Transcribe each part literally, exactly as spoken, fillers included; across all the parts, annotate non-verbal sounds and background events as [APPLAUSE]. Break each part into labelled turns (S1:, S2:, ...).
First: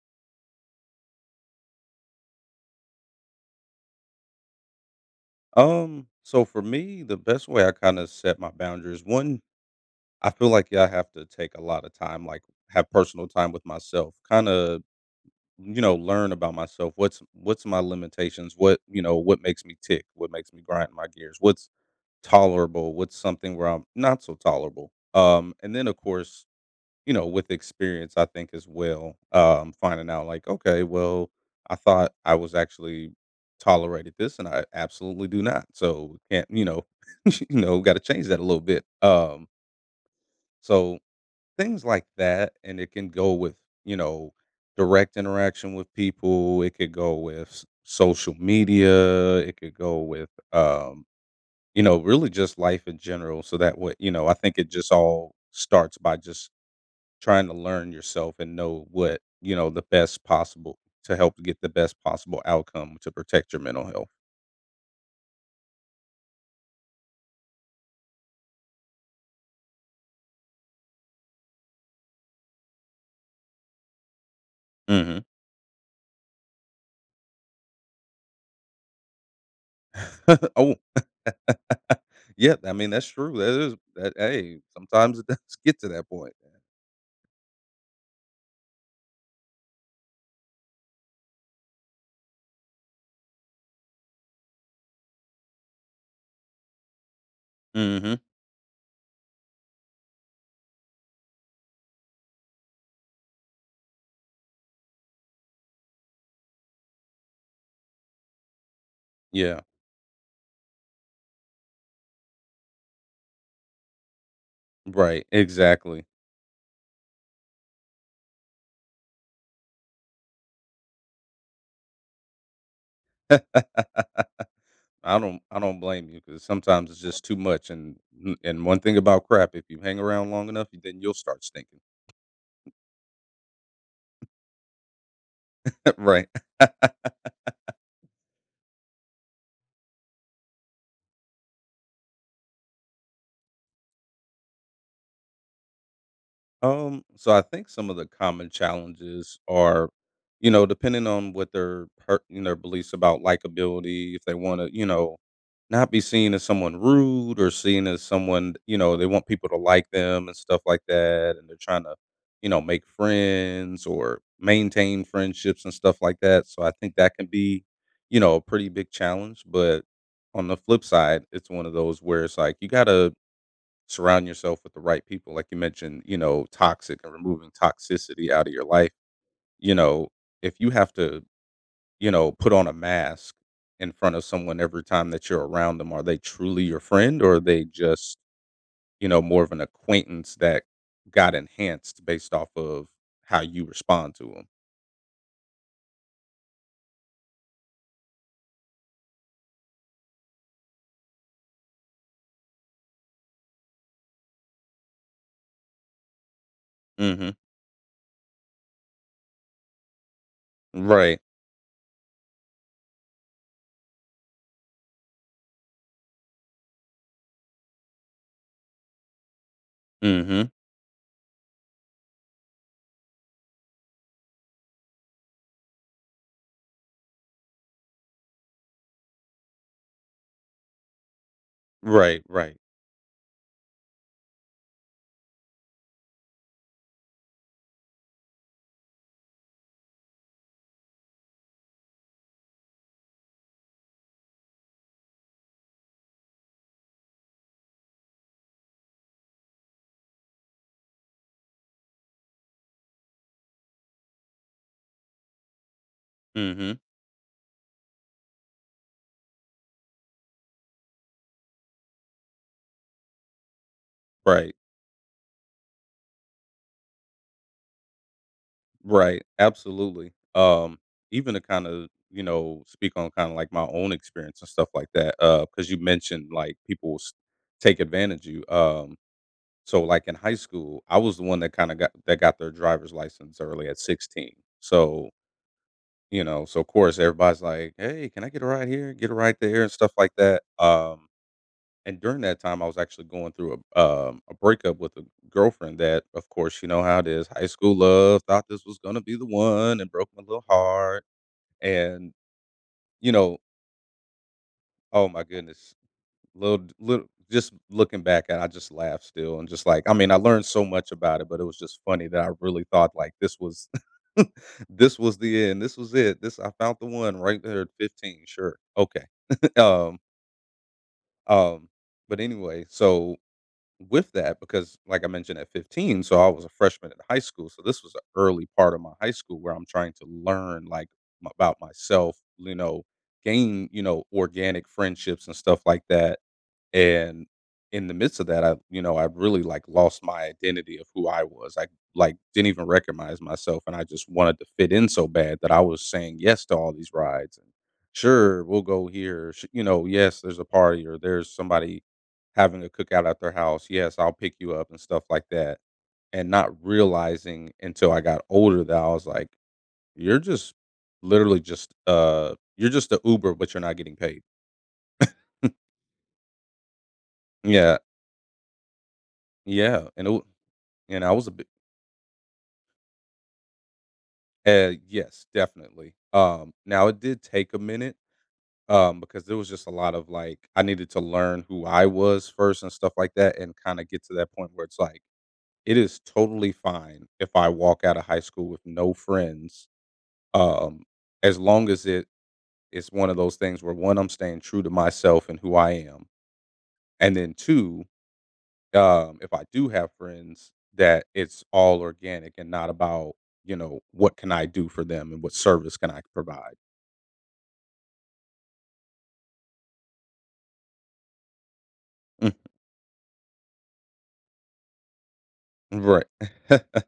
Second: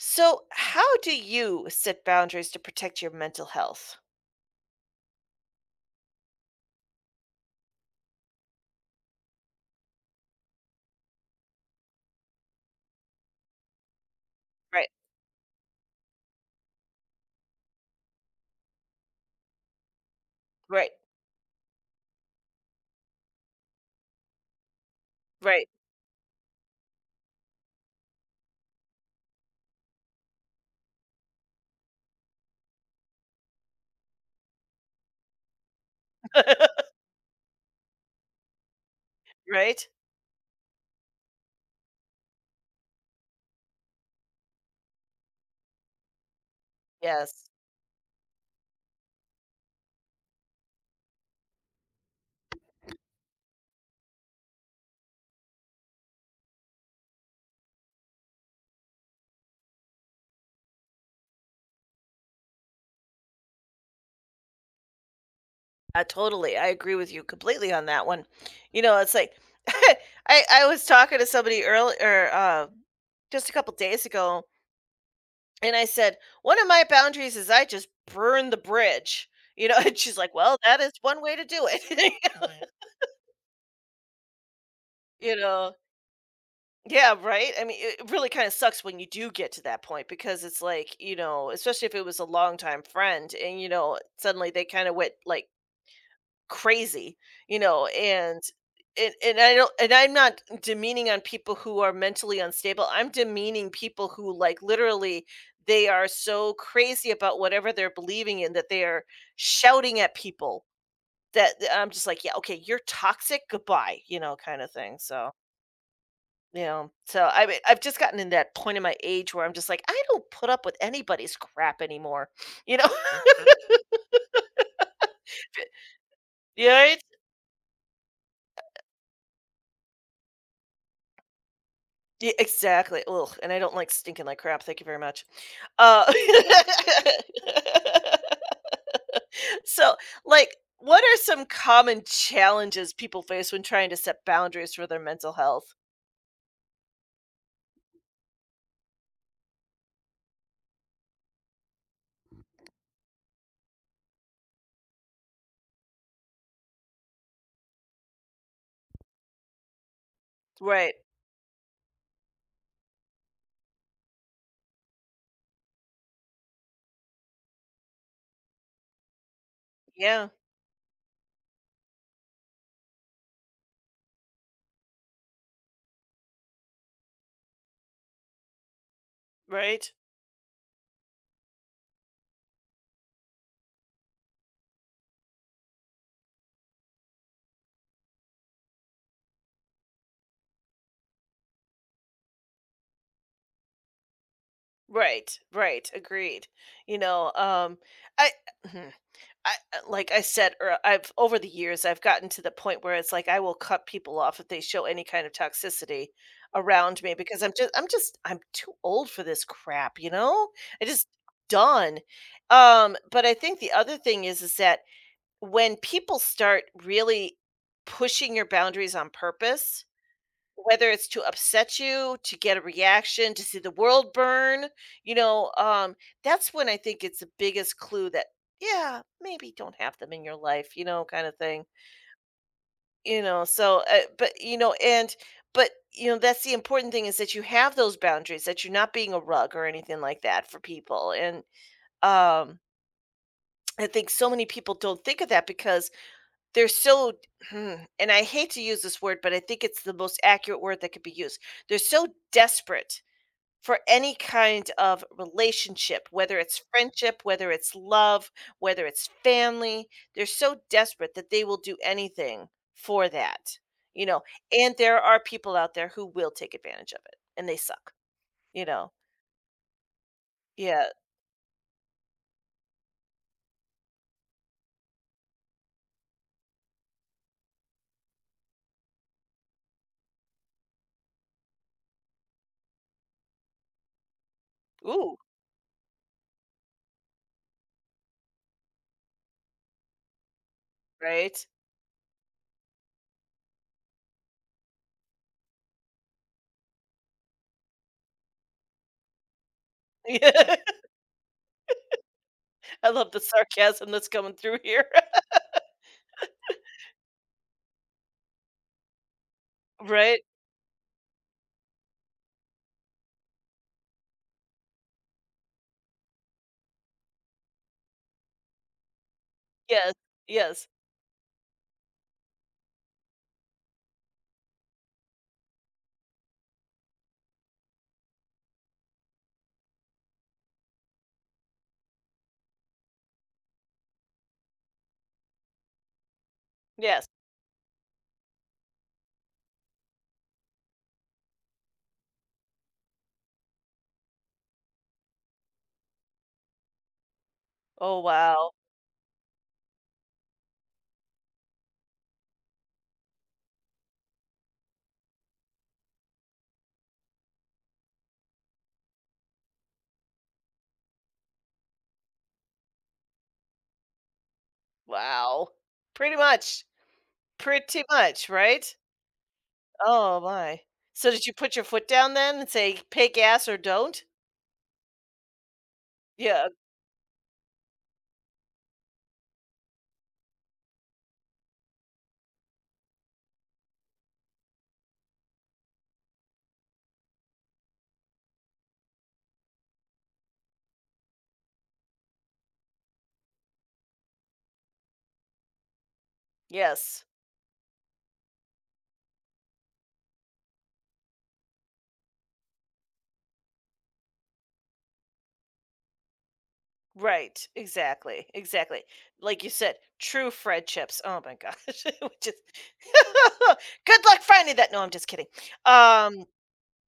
S1: So, how do you set boundaries to protect your mental health?
S2: Um, so for me, the best way I kind of set my boundaries, one, I feel like yeah, I have to take a lot of time, like have personal time with myself, kind of,
S1: Right,
S2: you know, learn about myself. What's what's my limitations? What, you know, what makes me tick? What makes me
S1: right,
S2: grind my gears? What's tolerable? What's something where I'm not so tolerable? Um,
S1: right,
S2: and then of course, you know, with experience, I think as well, um, finding out like, okay, well, I thought I was actually tolerated this, and I absolutely do not. So can't, you
S1: [LAUGHS]
S2: know, [LAUGHS] you know, got to change that a little bit. Um,
S1: right.
S2: so things like that, and it can go with, you know, direct interaction with people. It could go
S1: Yes,
S2: with s- social media. It could go with, um, you know, really just life in general. So that way, you know, I think it just all starts by just trying to learn yourself and know what, you know, the best possible to help get the best possible outcome to protect your mental health.
S1: I totally. I agree with you completely on that one. You know, it's like [LAUGHS] I I was talking to somebody earlier, uh, just a couple days ago,
S2: Mhm.
S1: and I said one of my boundaries is I just burn the bridge. You know, [LAUGHS] and she's like,
S2: [LAUGHS]
S1: "Well,
S2: Oh.
S1: that is one way to do
S2: [LAUGHS] Yeah,
S1: it."
S2: I mean, that's true. That is that hey,
S1: [LAUGHS]
S2: sometimes it [LAUGHS]
S1: You
S2: does
S1: know.
S2: get to that point.
S1: Yeah, right? I mean, it it really kinda sucks when you do get to that point because it's like, you know, especially if it was a longtime friend and, you know, suddenly they kinda went, like, crazy, you know,
S2: Mhm.
S1: and and and I don't and I'm not demeaning on people who are mentally unstable, I'm demeaning people who, like, literally, they are so crazy about whatever they're believing in that they are
S2: Yeah.
S1: shouting at people that that I'm just like, "Yeah, okay, you're toxic, goodbye," you know, kinda thing,
S2: Right,
S1: so
S2: exactly.
S1: you know, so I mean, I've just gotten in that point in my age where I'm just like, I don't put up with anybody's crap anymore. [LAUGHS] You know? [LAUGHS]
S2: [LAUGHS] I don't I don't blame you because
S1: Yeah,
S2: sometimes it's
S1: right?
S2: just too much, and and one thing about crap, if you hang around long enough, then you'll start stinking.
S1: Yeah, exactly. Ugh, and I don't like stinking like crap. Thank you very much.
S2: [LAUGHS]
S1: Uh,
S2: Right.
S1: [LAUGHS] so, like, what are some common challenges people face when trying to set boundaries for their mental health?
S2: Um, so I think some of the common challenges are, you know, depending on what their per- you know, their beliefs about likability, if they want to, you know, not be seen as someone rude or seen as someone, you know, they want people to like them and stuff like
S1: Right.
S2: that, and they're trying to, you know, make friends or maintain friendships and stuff like that. So I think that can be, you know, a pretty big challenge. But
S1: Yeah.
S2: on the flip side, it's one of those where it's like you gotta surround yourself with the right people. Like you mentioned, you know, toxic and removing toxicity out of your life. You
S1: Right.
S2: know, if you have to, you know, put on a mask in front of someone every time that you're around them, are they truly your friend or are they just, you know, more of an acquaintance that got enhanced based off of how you respond to them?
S1: Right. Right. Agreed. You know, um, I [CLEARS THROAT] I, uh, like I said, ear I've, over the years, I've gotten to the point where it's like I will cut people off if they show any kind of toxicity around me
S2: Mm-hmm.
S1: because I'm just I'm just I'm too old for this crap, you know? I just
S2: Right.
S1: done. Um, but I think the other thing is is that when people start really pushing your boundaries on purpose,
S2: Mm-hmm.
S1: whether it's to upset you, to get a reaction, to see the world burn, you know, um, that's when I think it's the biggest clue that, yeah, maybe don't have them in your life, you know, kind of thing.
S2: Right. Right.
S1: You know, so, uh, but, you know, and, but, you know, that's the important thing is that you have those boundaries, that you're not being a rug or anything like that for people. And um, I think so many people don't think of that because they're so, [CLEARS THROAT] and I hate to use this word, but I think it's the most accurate word that could be used. They're so desperate for any kind of relationship, whether it's
S2: Mm-hmm.
S1: friendship, whether it's love, whether it's family. They're so desperate that they will do anything for that, you know.
S2: Right.
S1: And there are people out there who will take advantage of it, and they suck, you know.
S2: Right, absolutely. Um,
S1: Yeah.
S2: even to kind of, you know, speak on kind of like my own experience and stuff like that, uh, because you mentioned like people s- take advantage of you. Um, so like in high school, I was the one that kind of got that got their driver's license early at sixteen. So,
S1: Ooh,
S2: you know, so of course everybody's like, "Hey, can I get a ride here? Get a ride there," and stuff like that. Um,
S1: right? [LAUGHS]
S2: and during that time, I was actually going through a um, a breakup with a girlfriend that, of course, you know how it is. High school love, thought this was gonna be the one, and broke my little
S1: Yeah.
S2: heart. And
S1: I love
S2: you
S1: the
S2: know,
S1: sarcasm that's coming through here.
S2: oh my
S1: [LAUGHS]
S2: goodness, little little, just looking back at it, I just laugh still, and just like, I mean, I
S1: Right?
S2: learned so much about it, but it was just funny that I really thought like this was, [LAUGHS] this was the end, this was it, this I found the one right there at fifteen. Sure, okay, [LAUGHS]
S1: Yes.
S2: um,
S1: Yes.
S2: um, but anyway, so with that because like I mentioned at fifteen, so I was a freshman in high school. So this was an early part of my high school where I'm trying to learn like m- about myself, you know, gain, you know, organic friendships and stuff like that
S1: Yes.
S2: and in the midst of that, I you know, I really, like, lost my identity of who I was. I, like, didn't even recognize myself, and I just wanted to fit in so bad that I was saying yes to all these rides, and,
S1: Oh,
S2: "Sure,
S1: wow.
S2: we'll go here," sh you know, "Yes, there's a party," or, "There's somebody having a cookout at their house. Yes, I'll pick you up," and stuff like that, and not realizing until I got older that I was like, "You're just literally just, uh you're just a Uber, but you're not getting paid."
S1: Wow.
S2: [LAUGHS]
S1: Pretty much.
S2: Yeah,
S1: Pretty much, right?
S2: yeah, and
S1: Oh
S2: it.
S1: my.
S2: And
S1: So
S2: I
S1: did
S2: was a
S1: you
S2: bit
S1: put your foot down then and say, "Pay gas or don't"?
S2: uh, yes, definitely.
S1: Yeah.
S2: Um, now it did take a minute, um, because there was just a lot of like I needed to learn who I was first and stuff like that, and kind of get to that point where it's like it is totally fine if I walk out of high school with no friends, um, as long as it is one of those things where one, I'm staying true to myself and who I am,
S1: Yes.
S2: and then two, um, if I do have friends, that it's all organic and not about, you know, what can I do for them and what service can I provide.
S1: Right. Exactly. Exactly. Like you said, true friendships. Oh my gosh. [LAUGHS] Which
S2: Mm,
S1: is [LAUGHS] good luck finding that. No, I'm just kidding.
S2: right.
S1: Um,
S2: [LAUGHS]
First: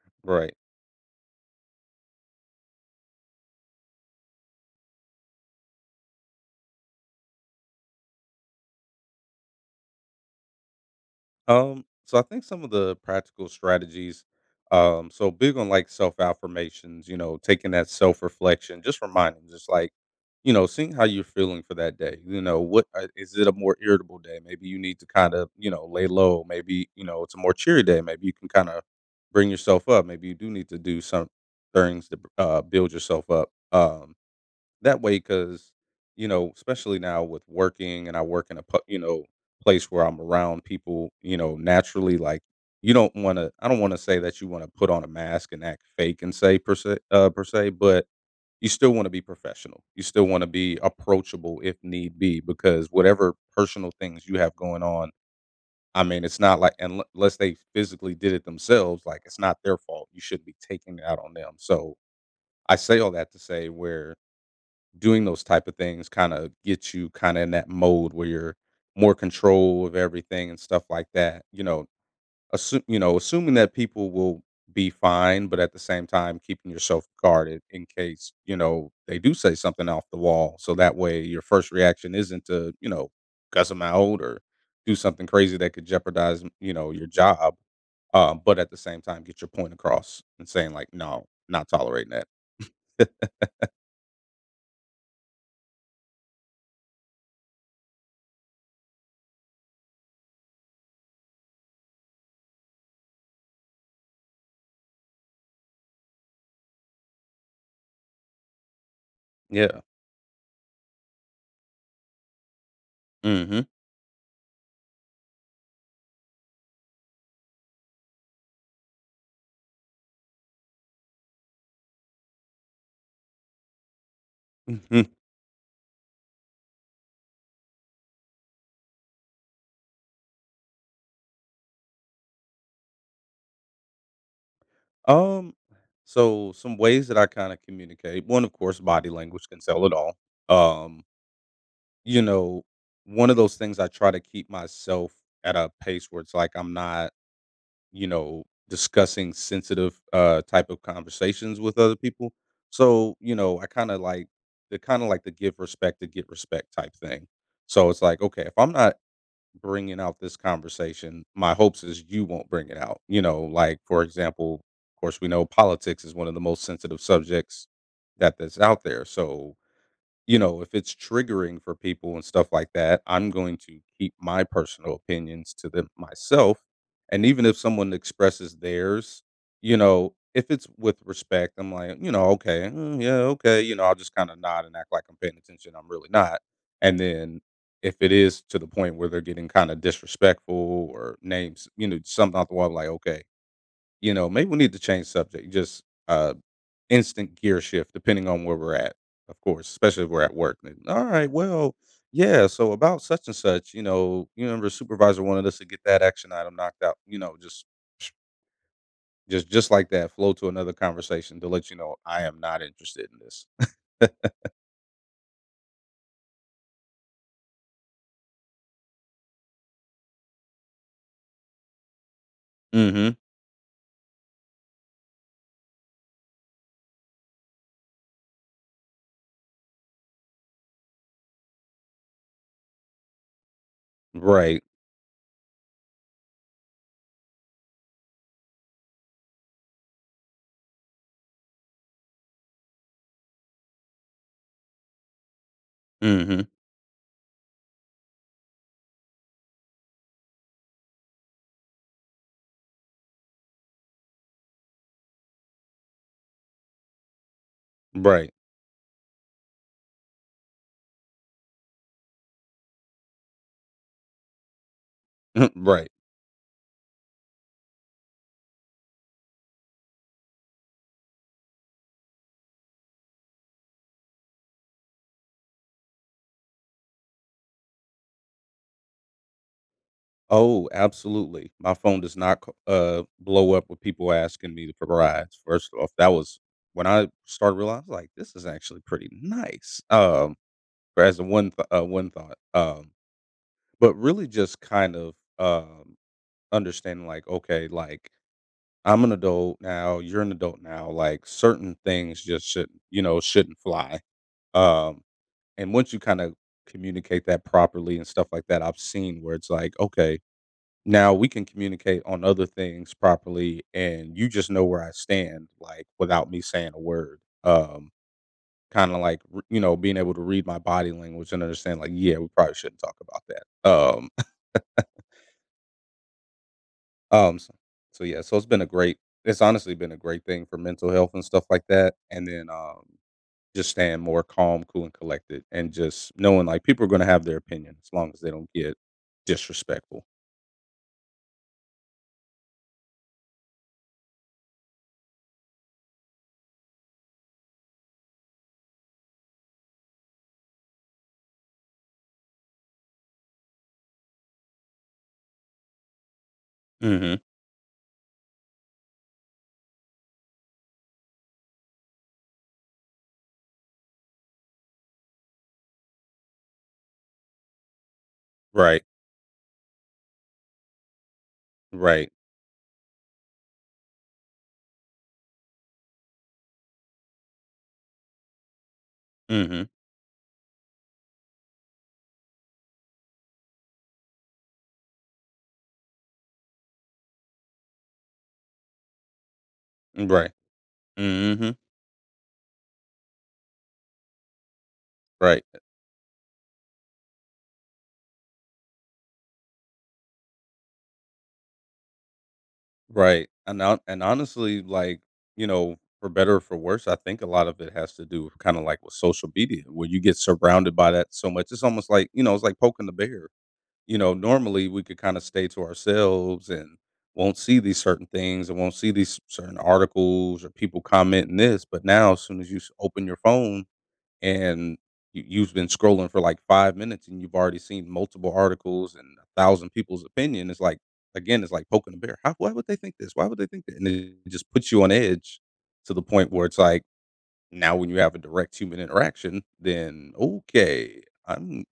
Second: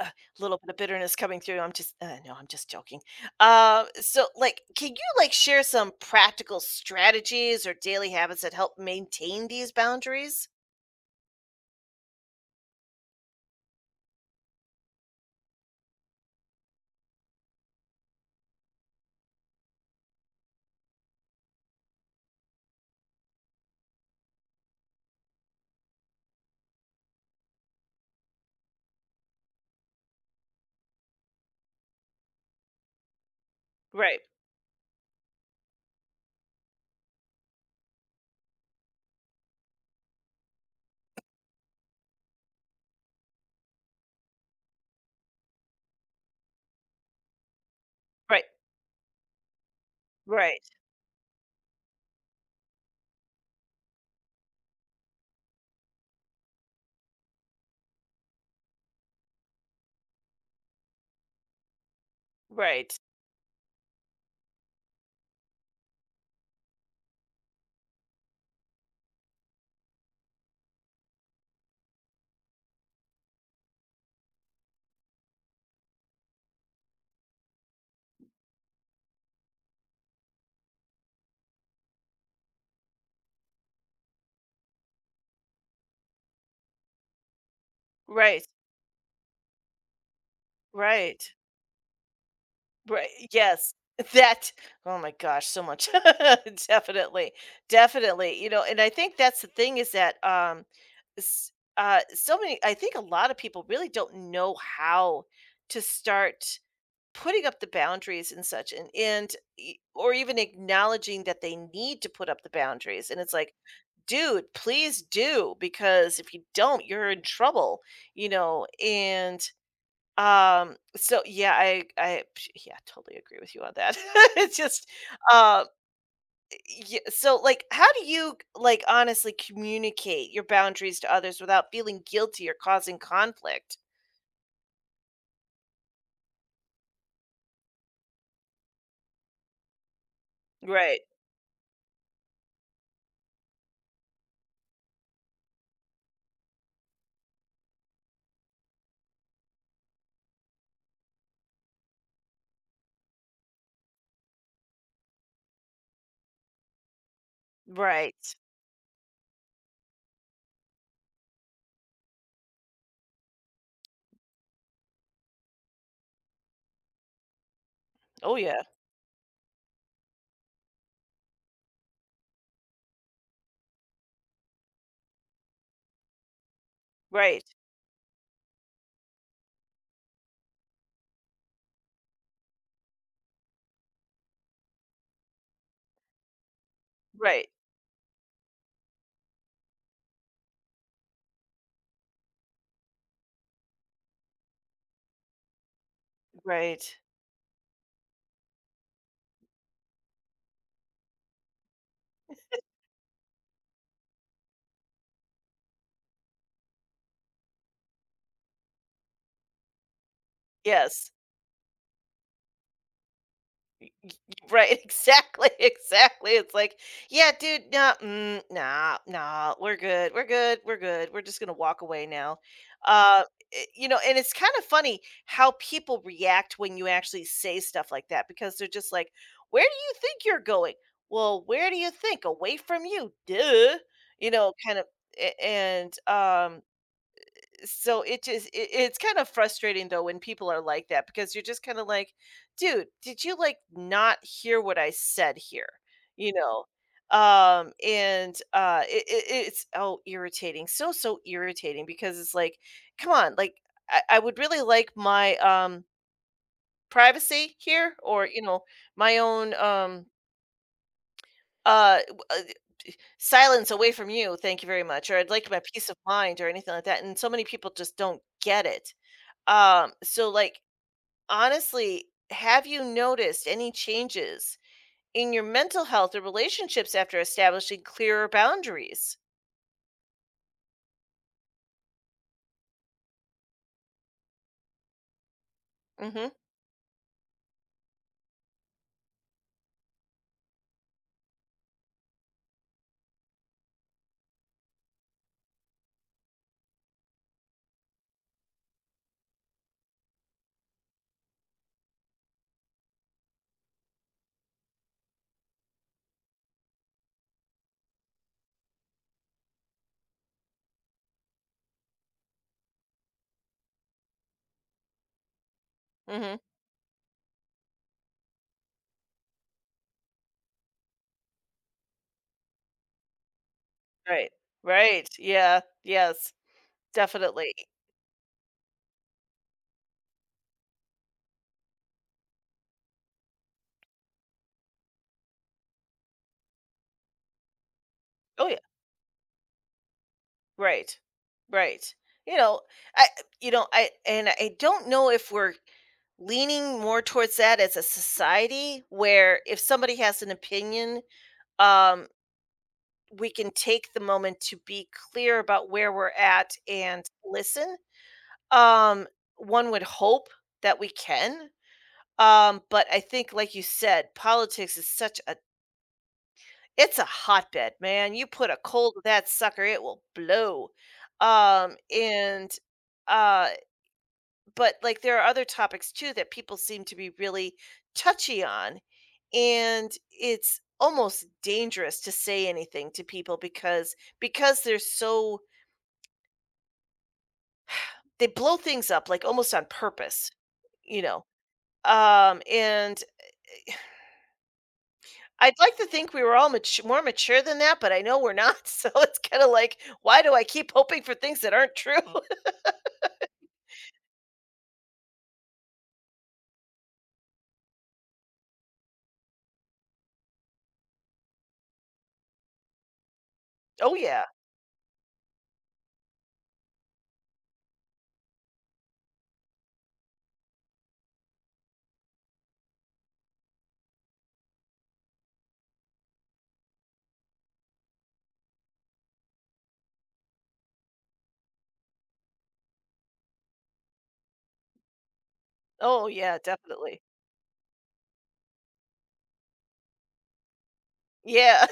S1: a
S2: Right.
S1: little bit of bitterness coming through. I'm just, uh, no, I'm just joking. Uh, so, like, can you like share some practical strategies or daily habits that help maintain these boundaries?
S2: Um, so I think some of the practical strategies, um, so big on like self affirmations, you know, taking that self reflection, just reminding, just like, you know, seeing how you're feeling for that day. You know, what uh, is it a more irritable day? Maybe you need to kind of, you know, lay low. Maybe, you know, it's a more cheery day. Maybe you can kind of bring yourself up. Maybe you do need to do some things to uh, build yourself up. Um,
S1: Right.
S2: that way, because, you know, especially now with working and I work in a, pu- you know, place where I'm around people, you know, naturally, like, you don't want to, I don't want to say that you want to put on a mask and act fake and say per se, uh, per se, but
S1: Right.
S2: you still want to be professional. You still want to
S1: Right.
S2: be approachable if need be, because whatever personal things you have going on, I mean, it's not like unle- unless they physically did it themselves, like it's not their fault. You shouldn't be taking it out on them. So I
S1: Right.
S2: say all that to say where doing those type of things kind of gets you kind of in that mode where you're more control of everything and stuff like that. You know, assume you know, assuming that people will be fine, but at the same time keeping yourself guarded in case, you know, they do say something off the wall. So that way your first reaction isn't to, you know, cuss them out or do something crazy that could jeopardize, you know, your job. Uh,
S1: Right.
S2: but at the same time get your point across and saying like,
S1: Right.
S2: no, not tolerating that.
S1: Right, yes. That, oh my gosh, so much. [LAUGHS] Definitely, definitely, you know, and I think that's the thing is that, um, s uh, so many I think a lot of people really don't know how to start putting up the boundaries and such, and and
S2: [LAUGHS]
S1: e
S2: Yeah.
S1: or even acknowledging that they need to put up the boundaries, and it's like,
S2: Hmm.
S1: "Dude, please do, because if you don't, you're in trouble," you know, and um, so yeah, I I psh, yeah, totally agree with you on that. [LAUGHS] It's just,
S2: [LAUGHS]
S1: uh, yeah, so, like, how do you, like, honestly communicate your boundaries to others without feeling guilty or causing conflict?
S2: Um, so some ways that I kind of communicate. One, of course, body language can sell it all.
S1: Right,
S2: Um, you know, one of those things I try to keep myself at a pace where it's like I'm not, you know, discussing sensitive uh type of conversations with other people. So, you know, I kind of like the kind of like the give respect to get respect type thing. So it's like,
S1: right.
S2: okay, if I'm not bringing out this conversation, my hopes is you won't bring it out. You know, like for example, of course, we know politics is one of the most sensitive subjects
S1: Oh,
S2: that that's
S1: yeah.
S2: out there. So you know, if it's triggering for people and stuff like that, I'm going to keep my personal opinions to them myself. And
S1: Right,
S2: even if someone expresses theirs, you know, if it's with respect, I'm like, you know, okay, mm, yeah, okay, you know, I'll just kind of nod and act like I'm paying attention. I'm really not. And then
S1: right,
S2: if it is to the point where they're getting kind of disrespectful or names, you know, something out the wall, I'm like, okay, you know, maybe we need to change subject. Just uh,
S1: right.
S2: instant gear shift, depending on where we're at, of course, especially if we're at work. Then, all right, well, yeah. So about such and such, you know, you remember supervisor wanted us to get that action item knocked out. You know, just just just like that, flow to another
S1: Yes.
S2: conversation to let you know I am not interested in this.
S1: Right, exactly, [LAUGHS] exactly. It's like, yeah, dude, no, mm, nah, nah, we're good, we're good, we're good. We're just gonna walk away now.
S2: Mm-hmm.
S1: Uh, i- you know, and it's kind of funny how people react when you actually say stuff like that because they're just like, "Where do you think you're going?" Well, where do you think? Away from you, duh. You know,
S2: Right.
S1: kind of, a- and um, so it just it, it's kind of frustrating though when people are like that because you're just kind of like, dude, did you like not hear what I said here? You
S2: Mm-hmm.
S1: know, um and uh it, it, it's, oh, irritating, so so irritating, because it's like, come on, like, I, I would really like my um privacy here, or
S2: Right.
S1: you know, my own um uh w- uh, silence away from you, thank you very much, or I'd
S2: [LAUGHS]
S1: like my
S2: Right.
S1: peace of mind or anything like that, and so many people just don't get it. Um, so, like, honestly, have you noticed any changes in your mental health or relationships after establishing clearer boundaries?
S2: Oh, absolutely. My phone does not c uh, blow up with people asking me for rides. First off, that
S1: Mhm.
S2: was when I started realizing, like, this is actually pretty nice, um, or as a one th uh, one thought, um, but really just kind of, um, understanding, like, okay, like, I'm an adult now, you're an adult now, like, certain things just shouldn't, you know, shouldn't fly, um, and once you kinda communicate that properly and stuff like that, I've seen where it's like, okay, now we can communicate on other things properly, and you just know where I stand, like, without
S1: Mhm.
S2: me saying a word. Um, kinda like, r you know, being able to read my body language and understand, like, "Yeah, we probably shouldn't talk about that." Um,
S1: Right.
S2: [LAUGHS]
S1: Right. Yeah. Yes.
S2: um,
S1: Definitely.
S2: so so, yeah, so it's been a great it's honestly been a great thing for mental health and stuff like that, and then, um, just staying more calm, cool, and collected, and just knowing, like, people are gonna have their opinion as long as they
S1: Oh
S2: don't
S1: yeah.
S2: get disrespectful.
S1: Right. Right. You know, I you know, I and I don't know if we're leaning more towards that as a society where, if somebody has an opinion, um we can take the moment to be clear about where we're at and
S2: Mhm.
S1: listen. Um, One would hope that we can. Um, but I think, like you said, politics is such a, it's a hotbed, man. You put a
S2: Right.
S1: cold to that sucker, it will blow. Um,
S2: Right.
S1: and uh, but like, there are other topics too that people seem to be really touchy on,
S2: Mhm.
S1: and it's almost dangerous to say anything to people because because they're so. They blow things up, like, almost on purpose,
S2: Right.
S1: you know?
S2: Mhm.
S1: Um, and
S2: Right,
S1: I'd like to think we were all matu more mature than that, but I know we're not, [LAUGHS] so it's kinda like, why do I keep hoping for things that aren't true? [LAUGHS]
S2: right, and hon and honestly, like, you know, for better or for worse, I think a lot of it has to do with kinda like with social media, where you get surrounded by that so much. It's almost like, you know, it's like poking the bear.
S1: Oh,
S2: You know,
S1: yeah.
S2: normally, we could kinda stay to ourselves and won't see these certain things and won't see these certain articles or people commenting this, but now as soon as you s open your phone, and you, you've been scrolling for like five minutes and you've already seen multiple articles and a thousand people's opinion. It's like again it's like poking a bear. How, why would they think this, why would they think that, and it just puts you on edge to the
S1: Oh,
S2: point
S1: yeah,
S2: where it's like
S1: definitely.
S2: now when you have a direct human interaction then okay, I'm
S1: Yeah.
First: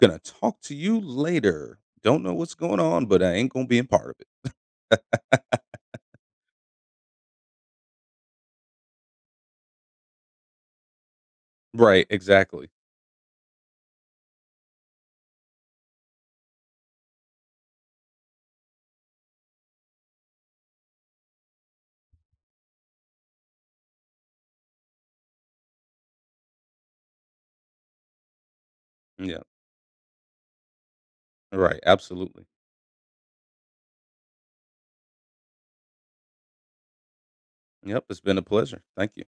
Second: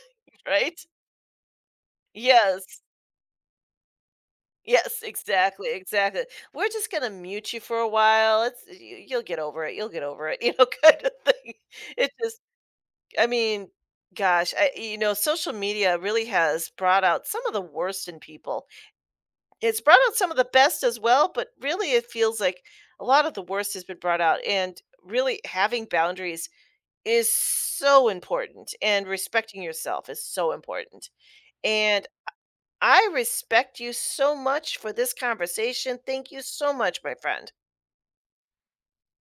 S2: gonna talk to
S1: Right?
S2: you later, don't know what's going
S1: Yes.
S2: on but I ain't gonna be in part of it.
S1: Yes, exactly, exactly. "We're just gonna mute you for a while, it's you you'll get over it, you'll get over it," [LAUGHS] you know, kinda thing.
S2: Right,
S1: It just,
S2: exactly.
S1: I mean, gosh, I you know, social media really has brought out some of the worst in people. It's brought out some of the best as well, but really it feels like a lot of the worst has been brought out, and really having boundaries is so important, and
S2: Yeah.
S1: respecting yourself is so important,
S2: Right,
S1: and
S2: absolutely.
S1: I respect you so much for this conversation. Thank you so much, my friend.
S2: Yep, it's been a pleasure, thank you.